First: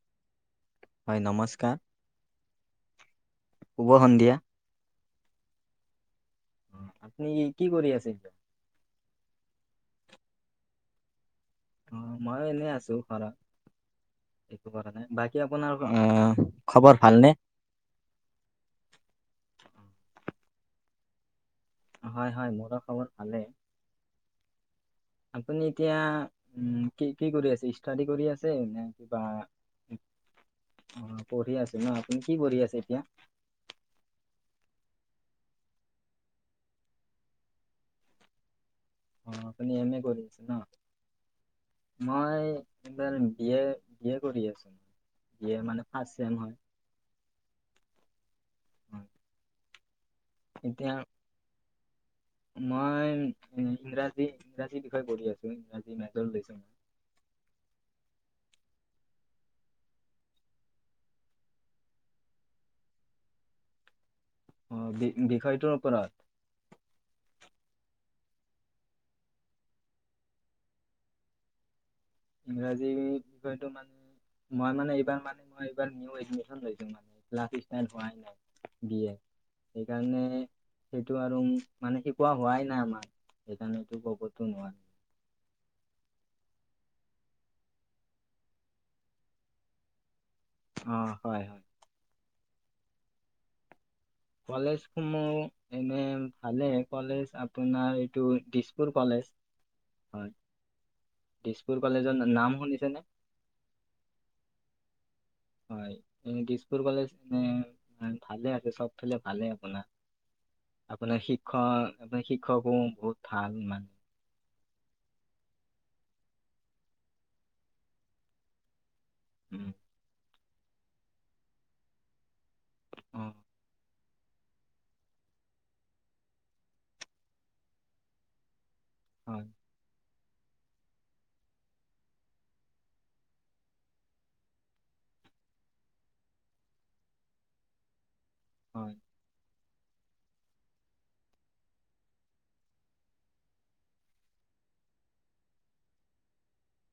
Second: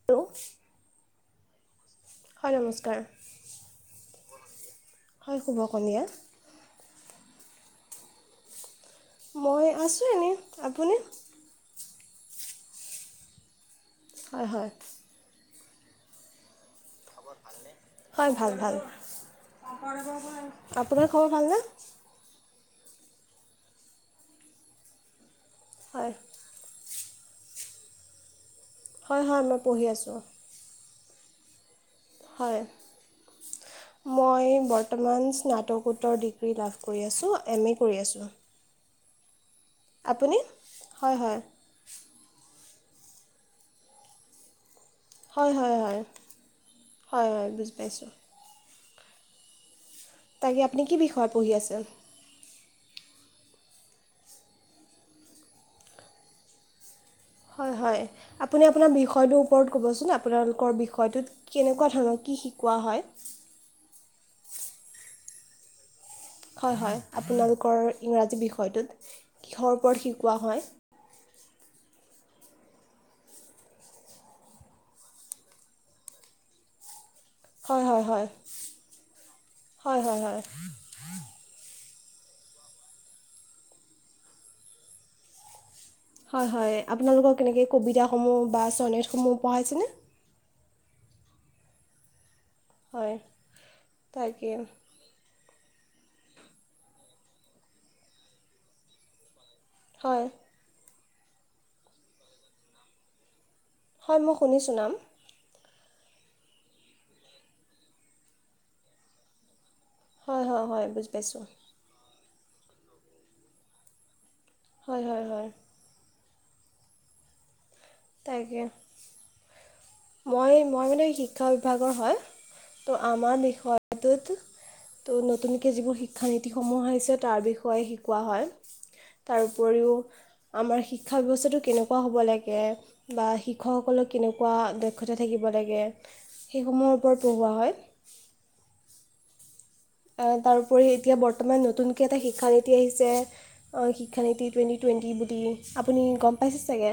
[inaudible] হয়, নমস্কাৰ! হয়, নমস্কাৰ! শুভ সন্ধিয়া। হয়, শুভ সন্ধিয়া। আপুনি কি কৰি আছে এতিয়া? মই আছো এনে। আপুনি? অ, মইো এনেই আছো ঘৰত, হয় একো হয় কৰা নাই। বাকী বাকী আপোনাৰ অ, খবৰ ভাল নে? হয়, ভাল -ভাল। আপোনাৰ খবৰ ভাল নে? হয়, হয়, মোৰো খবৰ ভালেই। আপুনি এতিয়া হয় উম, কি কি কৰি আছে? ষ্টাডী কৰি আছে? নে কিবা হয় হয় মই পঢ়ি আছোঁ অ, পঢ়ি আছো ন! কিকৰিপুন কি হয় পঢ়ি আছে এতিয়া? মই বৰ্তমান স্নাতকোত্তৰ ডিগ্ৰী লাভ কৰি আছোঁ, এম এ কৰি আছোঁ। অ, আপুনি এম এ কৰিছ আপুনি আছে ন! হয় হয় মই এইবাৰ বি এ কৰি আছো। বি হয়, এ হয়, মানে হয়, হয়, ফাৰ্ষ্ট চেম হয়, বুজি পাইছোঁ। হয়। তাকে আপুনি কি বিষয়ত পঢ়ি আছে? মই ইংৰাজী ইংৰাজী বিষয় পঢ়ি আছো ইংৰাজী মেজৰ লৈছো। হয়, হয়। আপুনি আপোনাৰ বিষয়টোৰ ওপৰত ক'বচোন! আপোনালোকৰ বিষয়টোত কেনেকুৱা ধৰণৰ কি শিকোৱা হয়? অ, বি বিষয়টোৰ ওপৰত! হয়, হয়, আপোনালোকৰ ইংৰাজী বিষয়টোত কিহৰ ওপৰত শিকোৱা হয়? ইংৰাজীৰ বিষয়টো মানে মই মানে এইবাৰ মানে মই এইবাৰ নিউ এডমিচন লৈছোঁ। মানে হয় হয় হয় হয় হয় [unintelligible] হয় সেইটো আৰু মানে শিকোৱা হোৱাই নাই আমাক সেইকাৰণটো কবতো নোৱাৰো। হয়, হয়, আপোনালোকক কেনেকৈ কবিতাসমূহ বা ছনেটসমূহ পঢ়াইছেনে? অ, হয়, হয়। হয়। তাকে কলেজ মোৰ এনে ভালে কলেজ আপোনাৰ এইটো দিছপুৰ কলেজ। হয়, দিছপুৰ কলেজৰ নাম শুনিছেনে? হয়, মই শুনিছোঁ নাম। হয়, দিছপুৰ কলেজ ভালে আছে চবফলে ভালে আপোনাৰ। হয় হয় হয় বুজি আপোনাৰ পাইছোঁ শিক্ষক আপোনাৰ শিক্ষকো বহুত ভাল মানে। হয়, হয়, হয়। তাকে। উম। মই মই মানে শিক্ষা বিভাগৰ হয়, ত' অ আমাৰ বিষয়টোত। ত' নতুনকৈ যিবোৰ শিক্ষানীতিসমূহ আহিছে তাৰ বিষয়ে শিকোৱা হয়। তাৰ হয় উপৰিও। আমাৰ শিক্ষা ব্যৱস্থাটো কেনেকুৱা হ'ব লাগে, বা শিক্ষকসকলক কেনেকুৱা। দক্ষতা থাকিব লাগে সেইসমূহৰ ওপৰত পঢ়োৱা হয়। হয়। তাৰোপৰি এতিয়া বৰ্তমান নতুনকৈ এটা শিক্ষানীতি আহিছে অ', শিক্ষানীতি টুৱেণ্টি টুৱেণ্টি বুলি আপুনি গ'ম পাইছে চাগে?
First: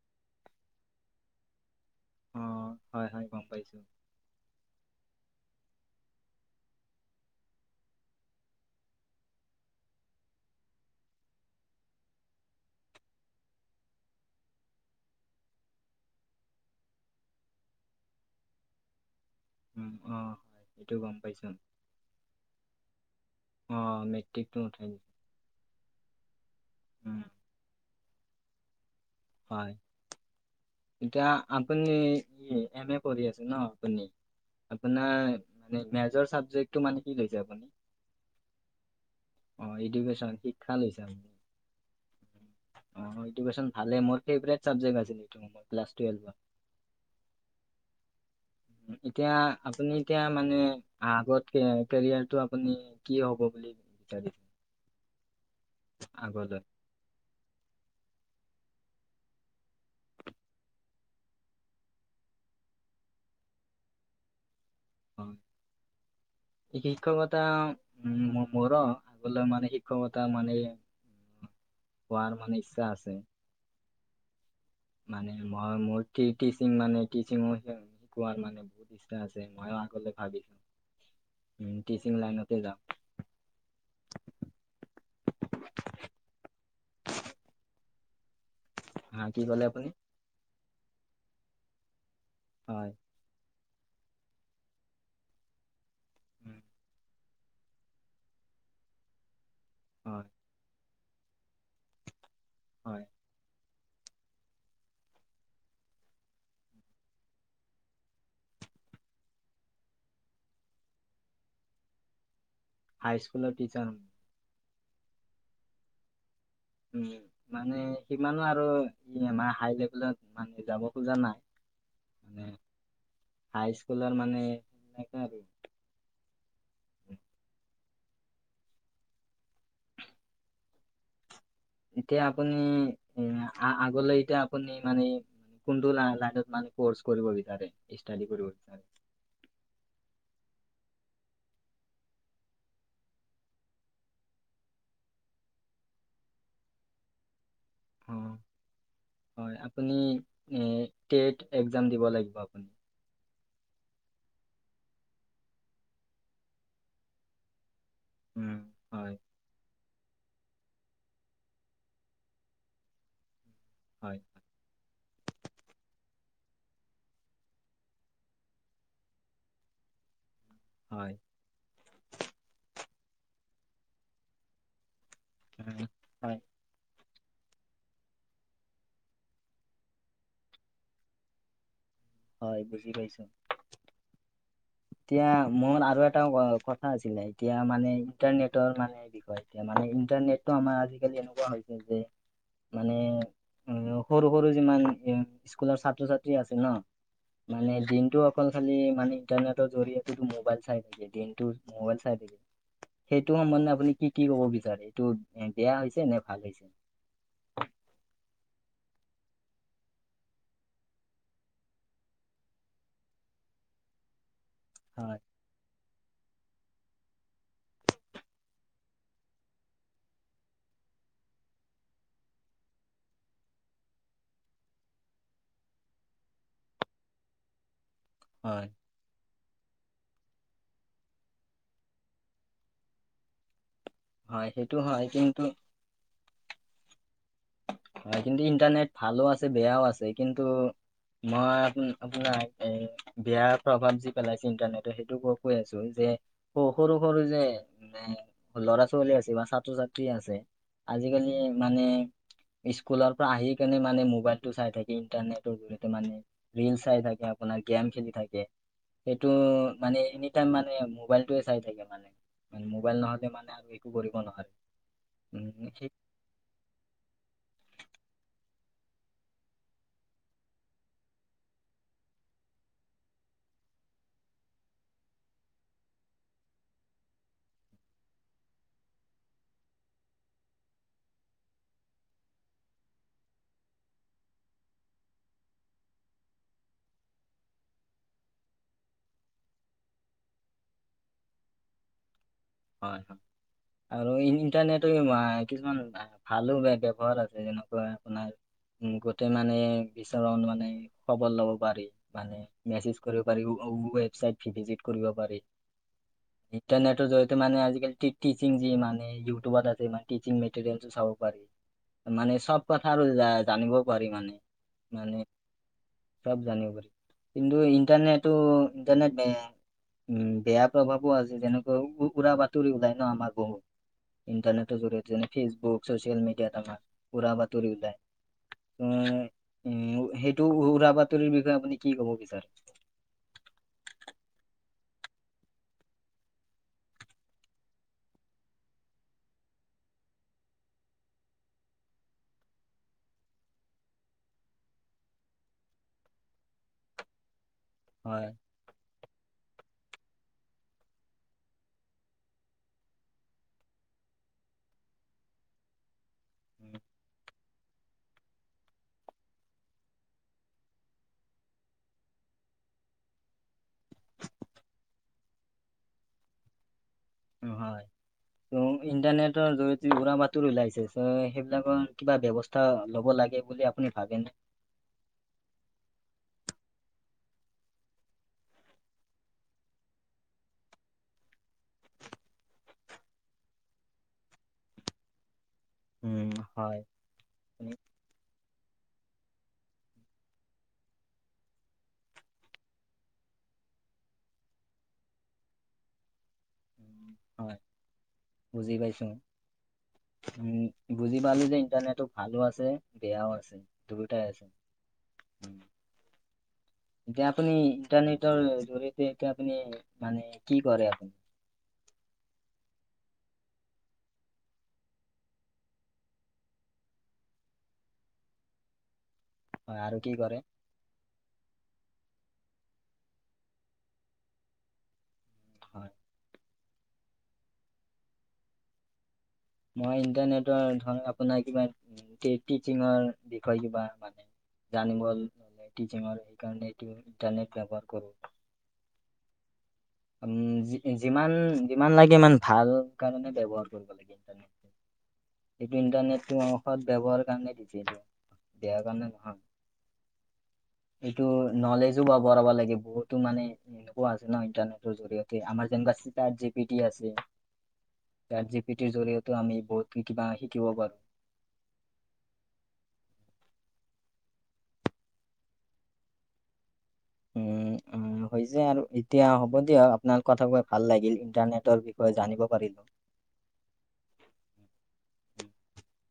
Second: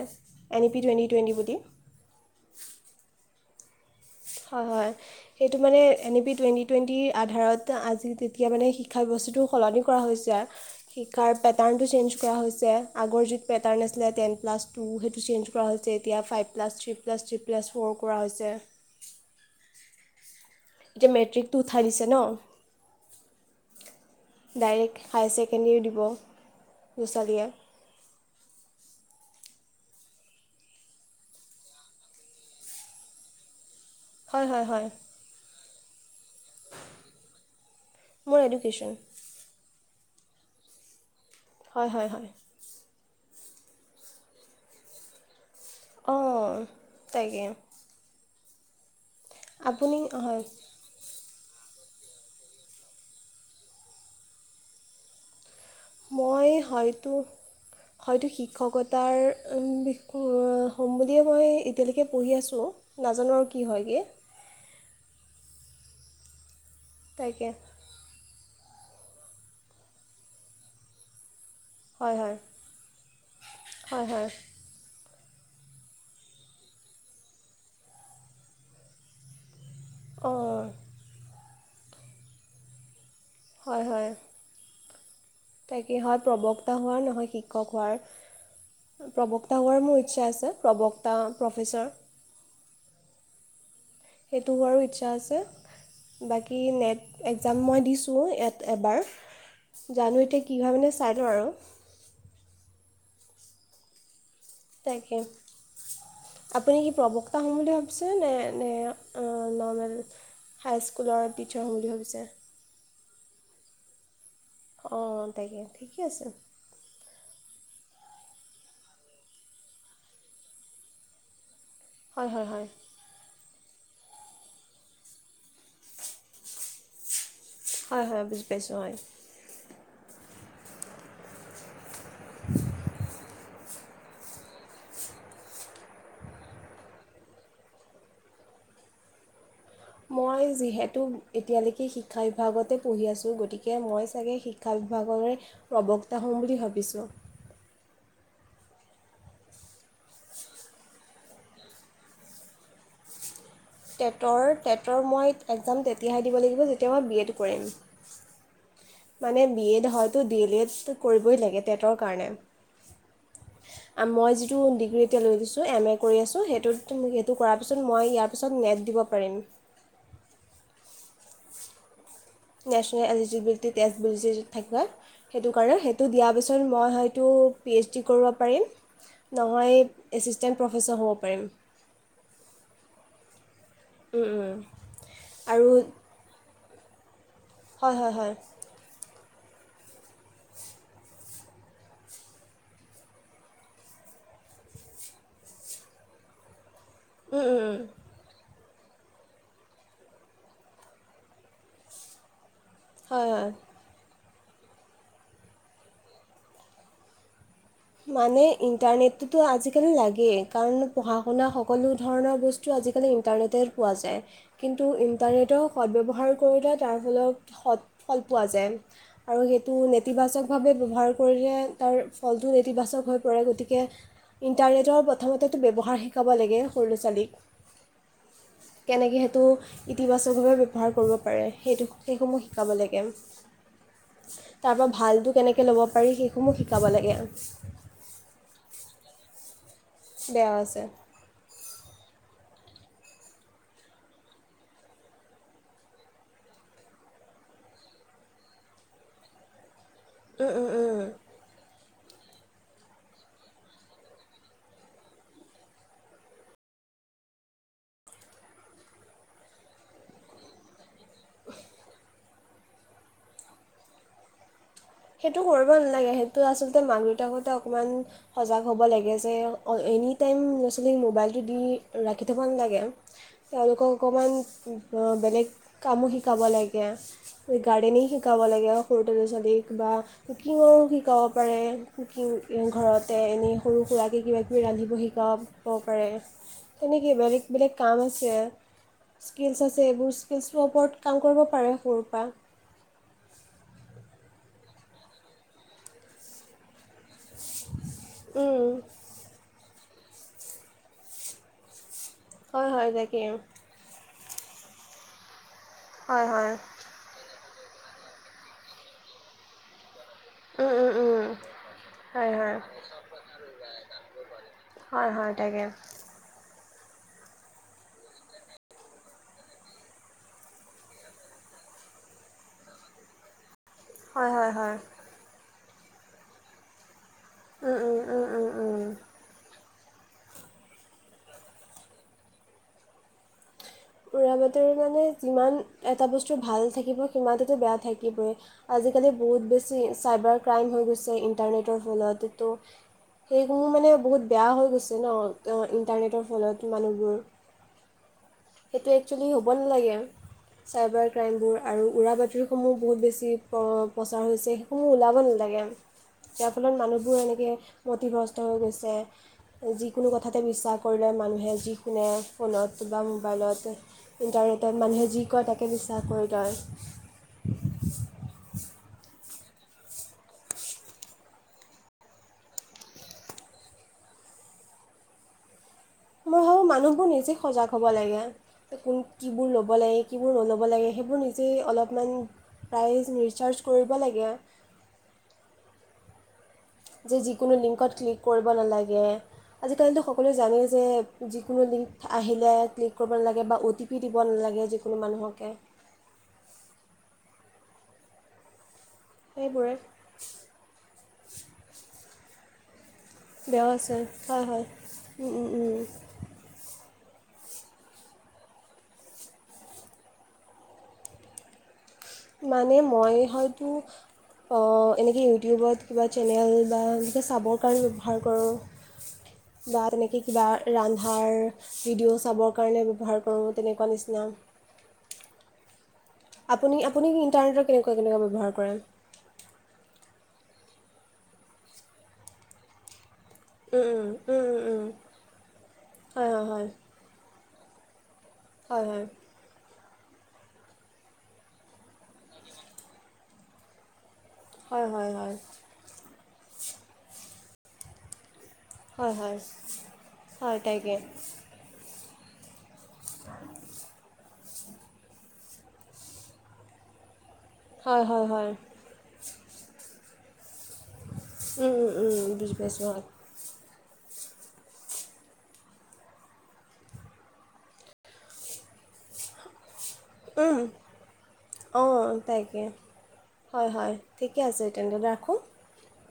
এনি পি টুৱেন্টি টুৱেন্টি বুলি। অ', হয়, হয়, গ'ম পাইছোঁ। হয়, হয়। সেইটো মানে এন ই পি টুৱেণ্টি টুৱেণ্টিৰ আধাৰত আজি তেতিয়া মানে শিক্ষা ব্যৱস্থাটো। সলনি কৰা হৈছে। শিকাৰ পেটাৰ্ণটো চেঞ্জ কৰা হৈছে আগৰ যি পেটাৰ্ণ আছিলে টেন প্লাছ টু সেইটো চেঞ্জ কৰা হৈছে এতিয়া five plus three plus three plus four কৰা হৈছে। উম, অ'। হয় এইটো এতিয়া গম পাইছো মেট্ৰিকটো উঠাই দিছে ন'? অ', মেট্ৰিকটো উঠাই। ডাইৰেক্ট হায়াৰ ছেকেণ্ডেৰীও দিব উম ল'ৰা-ছোৱালীয়ে। হয়, এতিয়া আপুনি এম এ পঢ়ি আছে ন' আপুনি? হয় হয় হয় আপোনাৰ মানে মেজৰ চাবজেক্টটো মানে কি লৈছে আপুনি? মোৰ এডুকেশ্বন। অ', এডুকেশ্যন শিক্ষা লৈছে আপুনি। হয়, হয়, হয়। উম, অ', এডুকেশ্বন ভালে মোৰ ফেভৰেট চাবজেক্ট আছিল এইটো। ক্লাছ টুৱেলভত অ', তাকে। এতিয়া আপুনি এতিয়া মানে আগত কেৰিয়াৰটো আপুনি কি হ'ব বুলি বিচাৰে? মই আগলৈ হয়তো হয়তো শিক্ষকতাৰ বিষয় হ'ম বুলিয় মই এতিয়ালৈকে পঢ়ি আছোঁ। নাজানো আৰু কি হয়, গে। অ', এই শিক্ষকতা তাকে উম, মোৰ আগলৈ মানে শিক্ষকতা মানে। হয় হোৱাৰ হয় মানে ইচ্ছা আছে। হয়, হয়। মানে মই মোৰ টিচিং মানে টিচিং শিকোৱাৰ মানে বহুত ইচ্ছা আছে মই। ভাবিছো অঁ উম, টিচিং লাইনতে যাাম। হয়, হয়। তাকে হয় প্ৰবক্তা হোৱাৰ নহয়, শিক্ষক হোৱাৰ হা কি প্ৰবক্তা ক'লে হোৱাৰ আপুনি মোৰ। ইচ্ছা আছে প্ৰবক্তা প্ৰফেচৰ। হয়। সেইটো হোৱাৰো ইচ্ছা আছে। বাকী উম, নেট একজাম মই দিছোঁ ইয়াত এবাৰ। জানো হয় কি হয় মানে লওঁ আৰু। হয়। তাকে। আপুনি কি প্ৰবক্তা হ'ম বুলি ভাবিছে নে এনে নৰ্মেল হাই স্কুলৰ টিচাৰ হম বুলি ভাবিছে? হাই স্কুলৰ টিচাৰ হম। অহ তাকে ঠিকে আছে। উম মানে সিমানো আৰু ইমানে হাই লেভেলত মানে যাব খোজা নাই। হয় মানে হয় হয়। হাই স্কুলৰ মানে হয় হয় বুজি পাইছোঁ হয়। এতিয়া আপুনি উম আ-আগলৈ এতিয়া আপুনি মানে কোনটো লা-লাইনত মানে কো'ৰ্চ কৰিব বিচাৰে ইস্তাদি কৰিব বিচাৰে? মই যিহেতু এতিয়ালৈকে শিক্ষা বিভাগতে পঢ়ি আছোঁ গতিকে মই চাগে শিক্ষা শিক্ষা বিভাগৰে প্ৰবক্তা হ'ম বুলি ভাবিছোঁ। অ হয় আপুনি এ টেট একজাম দিব লাগিব আপুনি। টেটৰ টেটৰ মই একজাম তেতিয়াহে দিব লাগিব যেতিয়া মই বি এড কৰিম। উম হয়। মানে বি এড হয়তো ডি এল এড কৰিবই লাগে টেটৰ কাৰণে। আম হয় মই যিটো টো ডিগ্ৰী এতিয়া লৈ থৈছোঁ এম এ কৰি আছোঁ সেইটো কৰাৰ পিছত মই ইয়াৰ পিছত নেট দিব পাৰিম। হয়। নেশ্যনেল এলিজিবিলিটি তেটেজবলিটি থাকে সেইটো কাৰণে সেই উম, সেইটো দিয়াৰ হয় পিছত মই হয়তো পি এইচ ডি কৰিব পাৰিম নহয় এচিষ্টেণ্ট প্ৰফেচৰ হ'ব পাৰিম। হয় বুজি পাইছো। উম উম। এতিয়া মোৰ আৰু এটা কথা আছিলে এতিয়া মানে হয় হয় হয় ইণ্টাৰনেট মানে কি কয় মানে এতিয়া মানে ইণ্টাৰনেটো আমাৰ আজিকালি এনেকুৱা হৈ গৈছে মানে উম সৰু সৰু যিমান উম স্কুলৰ ছাত্ৰ ছাত্ৰী আছে ন মানে দিনটো অকল খালি মানে ইন্টাৰনেটৰ জৰিয়তে মোবাইল চাই থাকে দিনটো মোবাইল চাই হয় সেইটো হয় মানে আপুনি কি কি ক'ব বিচাৰে এইটো এ বেয়া হৈছে নে ভাল হৈছে? মানে ইণ্টাৰনেটটো আজিকালি লাগেই কাৰণ পঢ়া-শুনা সকলো ধৰণৰ বস্তু টো আজিকালি ইণ্টাৰনেটে পোৱা যায়, কিন্তু হয় ইণ্টাৰনেটক সদ ব্যৱহাৰ কৰিলে তাৰ ফলত সৎ ফল পোৱা যায়। আৰু সেইটো নেতিবাচকভাৱে ব্যৱহাৰ কৰিলে তাৰ ফল নেতিবাচক হৈ পৰে গতিকে ইণ্টাৰনেটৰ প্ৰথমতেতো ব্যৱহাৰ শিকাব লাগে সৰু ল'ৰা ছোৱালীক। হয়। কেনেকে সেইটো ইতিবাচকভাৱে ব্যৱহাৰ কৰিব পাৰে সেইটো সেইসমূহ শিকাব লাগে। হয় সেইটো তাৰ পৰা হয় ভালটো কিন্তু কেনেকে ল'ব পাৰি সেইসমূহ শিকাব লাগে। হয় কিন্তু ইণ্টাৰনেট ভালো আছে বেয়াও আছে কিন্তু বেয়াও আছে মই আপ-আপোন এই বেয়া প্ৰভাৱ যি পেলাইছে ইণ্টাৰনেটৰ সেইটো কৈ আছো যে সৰু সৰু যে উম ল'ৰা-ছোৱালী আছে বা ছাত্ৰ-ছাত্ৰী আছে আজিকালি মানে স্কুলৰ পৰা আহি কেনে মানে মোবাইলটো চাই থাকি ইণ্টাৰনেটৰ জৰিয়তে মানে ৰীল চাই থাকে আপোনাৰ গেম খেলি থাকে। সেইটো মানে এনি টাইম মানে মোবাইলটোয়ে চাই থাকে মানে। মোবাইল নহ'লে মানে আৰু একো কৰিব নোৱাৰো। সেইটো কৰিব নালাগে সেইটো আচলতে মাক- দেউতাকহতে অকণমান সজাগ হ'ব লাগে যে অ, এনি টাইম ল'ৰা- ছোৱালীক মোবাইলটো দি ৰাখি থ'ব নালাগে। তেওঁলোকক অকণমান বেলেগ কামো শিকাব লাগে গাৰ্ডেনিং শিকাব লাগে [unintelligible] কিবা কুকিঙো শিকাব পাৰে কুকিং ঘৰতে এনেই সৰু সুৰাকে কিবা কিবি ৰান্ধিব শিকাম। কব পাৰে তেনেকেই বেলেগ-বেলেগ কাম আছে। স্কিলচ আছে এইবোৰ স্কিলছৰ ওপৰত কাম কৰিব পাৰে সৰুৰ পা। হয়-হয় আৰু ইন্টাৰনেট [unintelligible] কিছুমান ভালো বেয়া ব্যৱহাৰত। উম, কে মানে বিচৰা অনুমানে খবৰ ল'ব পাৰি মানে হয় হয় মেছেজ কৰিব তাকে পাৰি [unintelligible] ৱেবচাইট ভি - ভিজিট কৰিব পাৰি হয় হয় ইণ্টাৰনেটৰ জৰি ত' মানে আজিকাল টি -টিচিং যি মানে ইউটিউবত আছে মানে টিচিং উম উম মেটেৰিয়েলচো চাব উম পাৰি। হয় মানে হয় চব কথা আৰু জানিবও পাৰি মানে মানে [unintelligible] চব জানিব পাৰি কিন্তু ইণ্টাৰনেটো-ইণ্টাৰনেট উম, বেয়া প্ৰভাৱো আছে যেনেকৈ ওঁ উৰা বাতৰি ওলাই ন' আমাৰ বহু হয় হয় হয় ইণ্টাৰনেটৰ জৰিয়তে যেনে ফেচবুক চচিয়েল মিডিয়াত আমাৰ উৰা বাতৰি উম ওলাই উম উম উম উম উ উম, সেইটো উ-উৰা বাতৰি বিষয়ে আপুনি কি কব বিচাৰে? উৰা বাতৰি মানে যিমান এটা বস্তু ভাল থাকিব সিমানতেতো বেয়া থাকিবয়ে আজিকালি বহুত বেছি চাইবাৰ ক্ৰাইম হৈ গৈছে ইণ্টাৰনেটৰ ফলতেতো সেইসমূহ মানে বহুত বেয়া হৈ গৈছে ন' ইণ্টাৰনেটৰ ফলত মানুহবোৰ। হয়। সেইটো এক্সচুৱেলি হ'ব নালাগে। চাইবাৰ ক্ৰাইমবোৰ আৰু উৰা বাতৰিসমূহ বহুত বেছি প্ৰ-প্ৰচাৰ হৈছে সেইসমূহ ওলাব নালাগে। [inaudible] যাৰ ফলত মানুহবোৰ এনেকে মতিভ্ৰস্ত হৈ গৈছে। যিকোনো কথাতে বিশ্বাস কৰি লয় মানুহে যি শুনে ফোনত বা মোবাইলতেহ ইণ্টাৰনেটত মানুহে যি কয় তাকে বিশ্বাস কৰি লয়। [unintelligible] হয়। ত' ইন্টাৰনেটৰ জৰিয়তে উৰা বাতৰি ওলাইছে চ' সেইবিলাকৰ কিবা ব্যৱস তা ল'ব লাগে বুলি আপুনি ভাবেনে? মই ভাবো মানুহবোৰ নিজে সজাগ হ'ব লাগে [unintelligible] কিবোৰ ল'ব লাগে কিবোৰ নল'ব লাগে সেইবোৰ নিজেই অলপমান প্ৰাইজ নিচাৰ্জ কৰিব লাগে। উম, হয়। যে যিকোনো আপুনি লিংকত ক্লিক কৰিব নালাগে। আজিকালিতো সকলোৱে জানেই যে যিকোনো লিংক আহিলে ক্লিক কৰিব নালাগে বা O T O T P দিব নালাগে যিকোনো মানুহকে। উম, হয় বুজি পাইছো। সেইবোৰে। উম, বুজি পালো যে, ইণ্টাৰনেটো ভালো আছে বেয়াও আছে, দুয়োটাই আছে। উম, উম, উম। এতিয়া আপুনি ইণ্টাৰনেটৰ জৰিয়তে এতিয়া আপুনি মানে কি কৰে আপুনি? মানে মই হয়তো- অ' এনেকে ইউটিউবত কিবা চেনেল বা এনেকে চাবৰ কাৰণে ব্যৱহাৰ কৰোঁ। [inaudible] বা আৰু কি তেনেকে কৰে কিবা- ৰন্ধাৰ ভিডিঅ' চাবৰ কাৰণে ব্যৱহাৰ কৰোঁ তেনেকুৱা নিচিনা। হয়। আপুনি আপুনি ইণ্টাৰনেটৰ কেনেকুৱা কেনেকুৱা ব্যৱহাৰ কৰে? মই ইণ্টাৰনেটৰ ধৰ আপোনাৰ কিবা টি টিচিঙৰ- বিষয়ে কিবা উম মানে উম উম উম উম জানিব হলে টিচিঙৰ হয় হয় হয় সেইকাৰণে এইটো। ইণ্টাৰনেট ব্যৱহাৰ কৰোঁ। হয় হয়। উম' যিমান যিমান লাগে ইমান ভাল কাৰণে ব্যৱহাৰ কৰিব লাগে ইণ্টাৰনেট। হয় হয় হয়। এইটো ইণ্টাৰনেটটো সত ব্যৱহাৰ কাৰণে দিছে এইটো। বেয়াৰ কাৰণে হয় হয় হয় তাকে নহয়। এইটো- নলেজো বা বঢ়াব লাগে বহুতো মানে এনেকুৱা আছে ন ইণ্টাৰনেট- টৰ জৰিয়তে আমাৰ যেনেকুৱা চাত জে পি টি আছে। হয় হয় হয় চাত জি পি- টিৰ জৰিয়তো আমি বহুত কিবা শিকিব পাৰো। উম' উম' বুজি পাইছোঁ অঁ। উম উম' হৈছে আৰু এতিয়া হ'ব দিয়ক। আপোনাৰ কথা কোৱা ভাল লাগিল ইণ্টাৰনেটৰ অঁ বিষয়ে জানিব তাকে পাৰিলোঁ। হয় হয়, ঠিকে আছে তেনেহলে ৰাখোঁ।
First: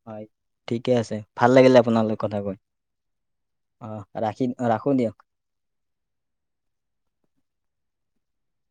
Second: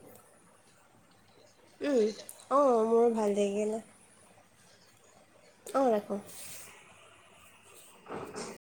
হয়, ঠিকে আছে ভাল লাগিলে উম, আপোনাৰ লগত কথা কৈ, অঁ মোৰো ভাল লাগিলে অঁ। ৰাখি ৰাখোঁ দিয়ক। অঁ ৰাখো।